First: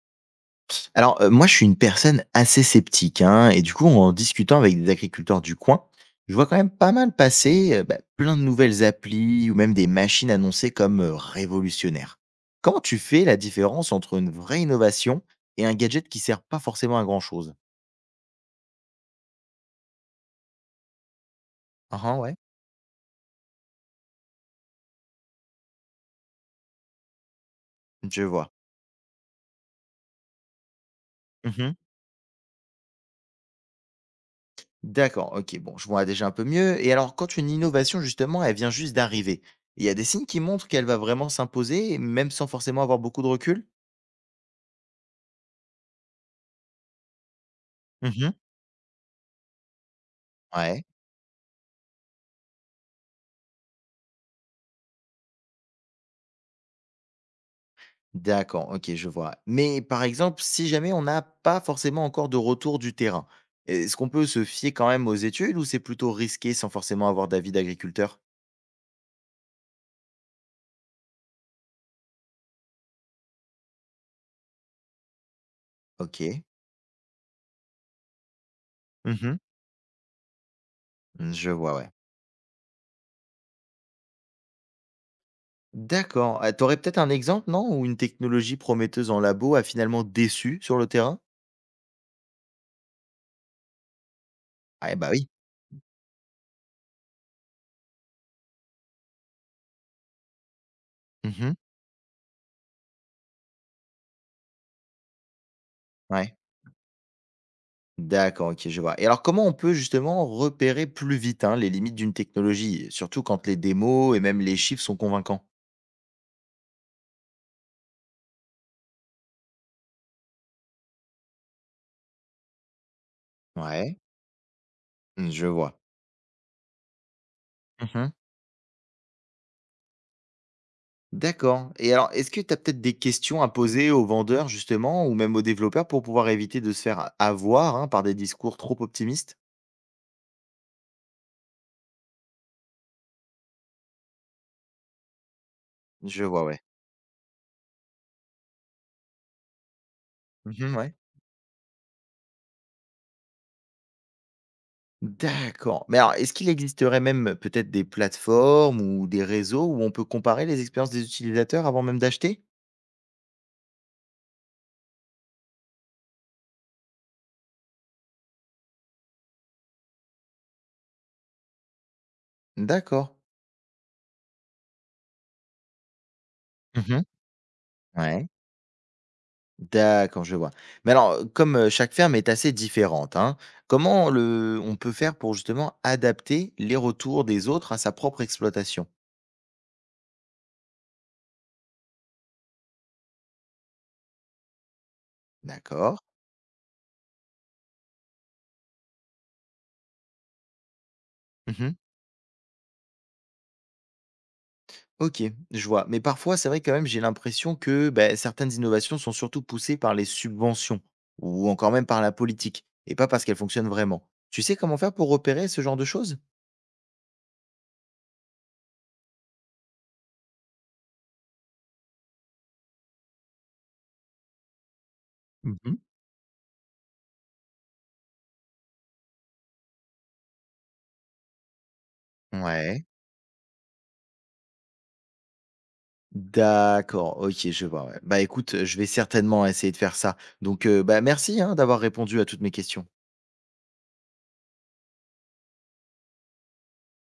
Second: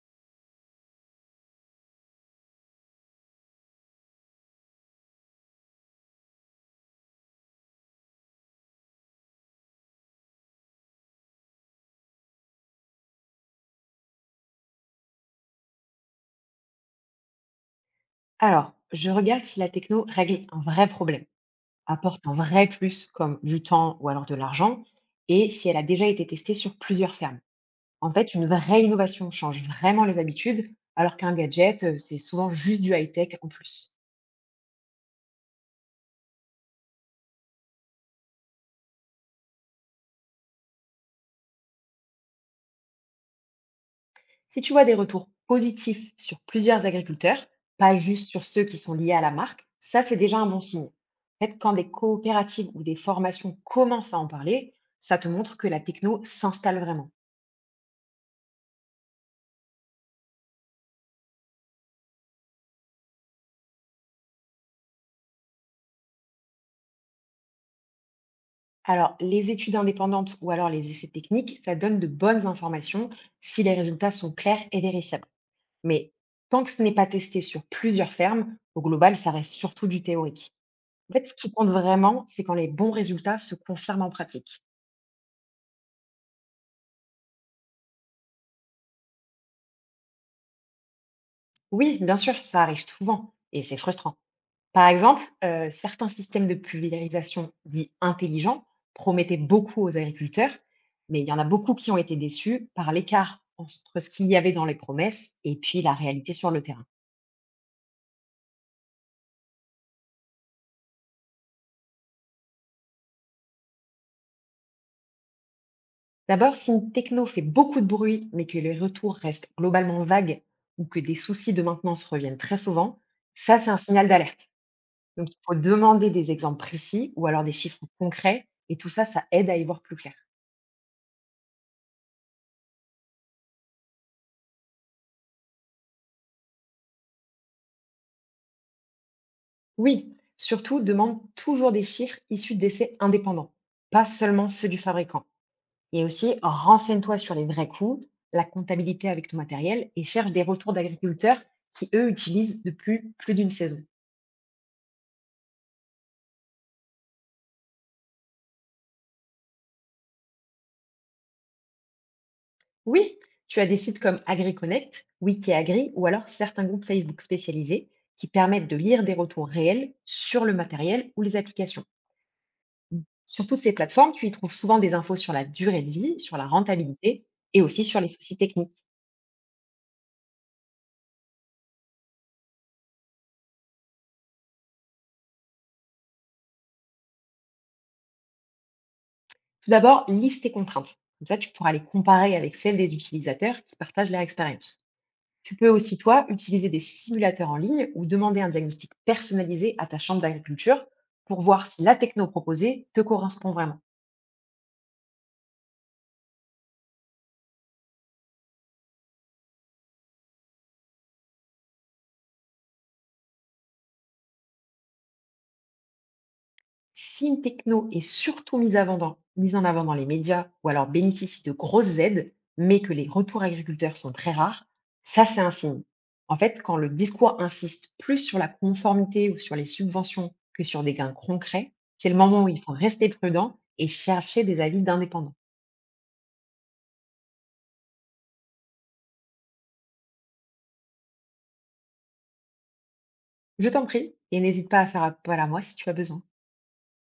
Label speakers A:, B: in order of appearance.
A: Moi, je suis une personne assez sceptique, hein, et du coup, en discutant avec des agriculteurs du coin, je vois quand même pas mal passer, plein de nouvelles applis ou même des machines annoncées comme, révolutionnaires. Comment tu fais la différence entre une vraie innovation et un gadget qui sert pas forcément à grand chose?
B: Alors, je regarde si la techno règle un vrai problème,
A: Ah hein,
B: apporte un
A: ouais,
B: vrai plus comme du temps ou alors de l'argent, et si elle a déjà été testée sur plusieurs fermes. En
A: je
B: fait, une
A: vois.
B: vraie innovation change vraiment les habitudes, alors qu'un
A: Mmh.
B: gadget, c'est souvent juste du high-tech en plus.
A: D'accord, OK, bon, je vois déjà un peu mieux. Et alors quand une innovation, justement, elle vient juste d'arriver, il y a des signes qui montrent qu'elle va vraiment s'imposer, même sans forcément avoir beaucoup de recul?
B: Si tu vois des retours positifs sur plusieurs agriculteurs, pas juste
A: Mmh.
B: sur ceux qui sont liés à la marque, ça c'est déjà un bon
A: Ouais.
B: signe. En fait, quand des coopératives ou des formations commencent à en parler, ça te montre que la techno s'installe vraiment.
A: D'accord, OK, je vois. Mais par exemple, si jamais on n'a pas forcément encore de retour du terrain, est-ce qu'on peut se fier quand même aux études ou c'est plutôt risqué sans forcément avoir d'avis d'agriculteur?
B: Alors, les études indépendantes ou alors les essais techniques, ça donne de bonnes informations si les résultats sont clairs et vérifiables. Mais
A: OK.
B: tant que ce n'est pas testé sur plusieurs fermes, au global,
A: Mmh
B: ça
A: mh.
B: reste surtout du théorique. En fait, ce
A: Je
B: qui compte
A: vois, ouais.
B: vraiment, c'est quand les bons résultats se confirment en pratique.
A: D'accord. Ah, tu aurais peut-être un exemple, non? Où une technologie prometteuse en labo a finalement déçu sur le terrain?
B: Oui, bien sûr, ça arrive souvent et c'est frustrant. Par
A: Ah bah
B: exemple,
A: oui.
B: certains systèmes de pulvérisation dits intelligents promettaient beaucoup aux agriculteurs, mais il y en a
A: Mmh.
B: beaucoup qui ont été déçus par l'écart entre ce qu'il y avait dans les promesses et puis la réalité
A: Ouais.
B: sur le terrain.
A: D'accord, OK, je vois. Et alors comment on peut justement repérer plus vite, hein, les limites d'une technologie, surtout quand les démos et même les chiffres sont convaincants?
B: D'abord, si une techno fait beaucoup de bruit, mais que les retours restent globalement vagues ou que des soucis de maintenance reviennent très souvent, ça, c'est un
A: Ouais,
B: signal d'alerte.
A: mmh,
B: Donc, il
A: je
B: faut
A: vois.
B: demander des exemples précis ou alors des chiffres
A: Mmh.
B: concrets, et tout ça, ça aide à y voir plus clair.
A: D'accord. Et alors, est-ce que tu as peut-être des questions à poser aux vendeurs justement ou même aux développeurs pour pouvoir éviter de se faire avoir, hein, par des discours trop optimistes?
B: Oui, surtout demande toujours des chiffres issus d'essais indépendants, pas seulement ceux du fabricant. Et
A: Je
B: aussi,
A: vois, ouais.
B: renseigne-toi sur les vrais coûts, la comptabilité avec ton matériel et cherche des retours
A: Mmh ouais.
B: d'agriculteurs qui, eux, utilisent depuis plus d'une saison.
A: D'accord, mais alors, est-ce qu'il existerait même peut-être des plateformes ou des réseaux où on peut comparer les expériences des utilisateurs avant même d'acheter?
B: Oui, tu as des sites comme AgriConnect, WikiAgri ou alors certains groupes Facebook spécialisés qui permettent de lire des retours réels sur le matériel ou les applications.
A: D'accord.
B: Sur toutes ces plateformes, tu y trouves souvent des infos sur la durée de vie, sur la
A: Mmh.
B: rentabilité et aussi sur les
A: Ouais.
B: soucis techniques.
A: D'accord, je vois. Mais alors, comme, chaque ferme est assez différente, hein, comment le on peut faire pour justement adapter les retours des autres à sa propre exploitation?
B: Tout d'abord, liste tes contraintes. Comme ça, tu pourras les comparer avec celles des utilisateurs qui partagent leur expérience. Tu peux aussi,
A: D'accord.
B: toi, utiliser des simulateurs en ligne ou demander un diagnostic personnalisé à ta chambre d'agriculture pour voir
A: Mmh.
B: si la techno proposée te correspond vraiment.
A: OK, je vois. Mais parfois, c'est vrai quand même, j'ai l'impression que, beh, certaines innovations sont surtout poussées par les subventions ou encore même par la politique et pas parce qu'elles fonctionnent vraiment. Tu sais comment faire pour repérer ce genre de choses?
B: Si une techno est surtout mise en avant dans les médias ou alors bénéficie de grosses aides, mais que les retours agriculteurs sont très rares, ça c'est un
A: Mmh.
B: signe. En fait, quand le discours insiste plus sur la conformité ou sur les subventions que sur des gains concrets, c'est le moment où il faut
A: Ouais.
B: rester prudent et chercher des avis d'indépendants.
A: D'accord, OK, je vois, ouais. Bah, écoute, je vais certainement essayer de faire ça. Donc, merci, hein, d'avoir répondu à toutes mes questions.
B: Je t'en prie et n'hésite pas à faire appel à moi si tu as besoin.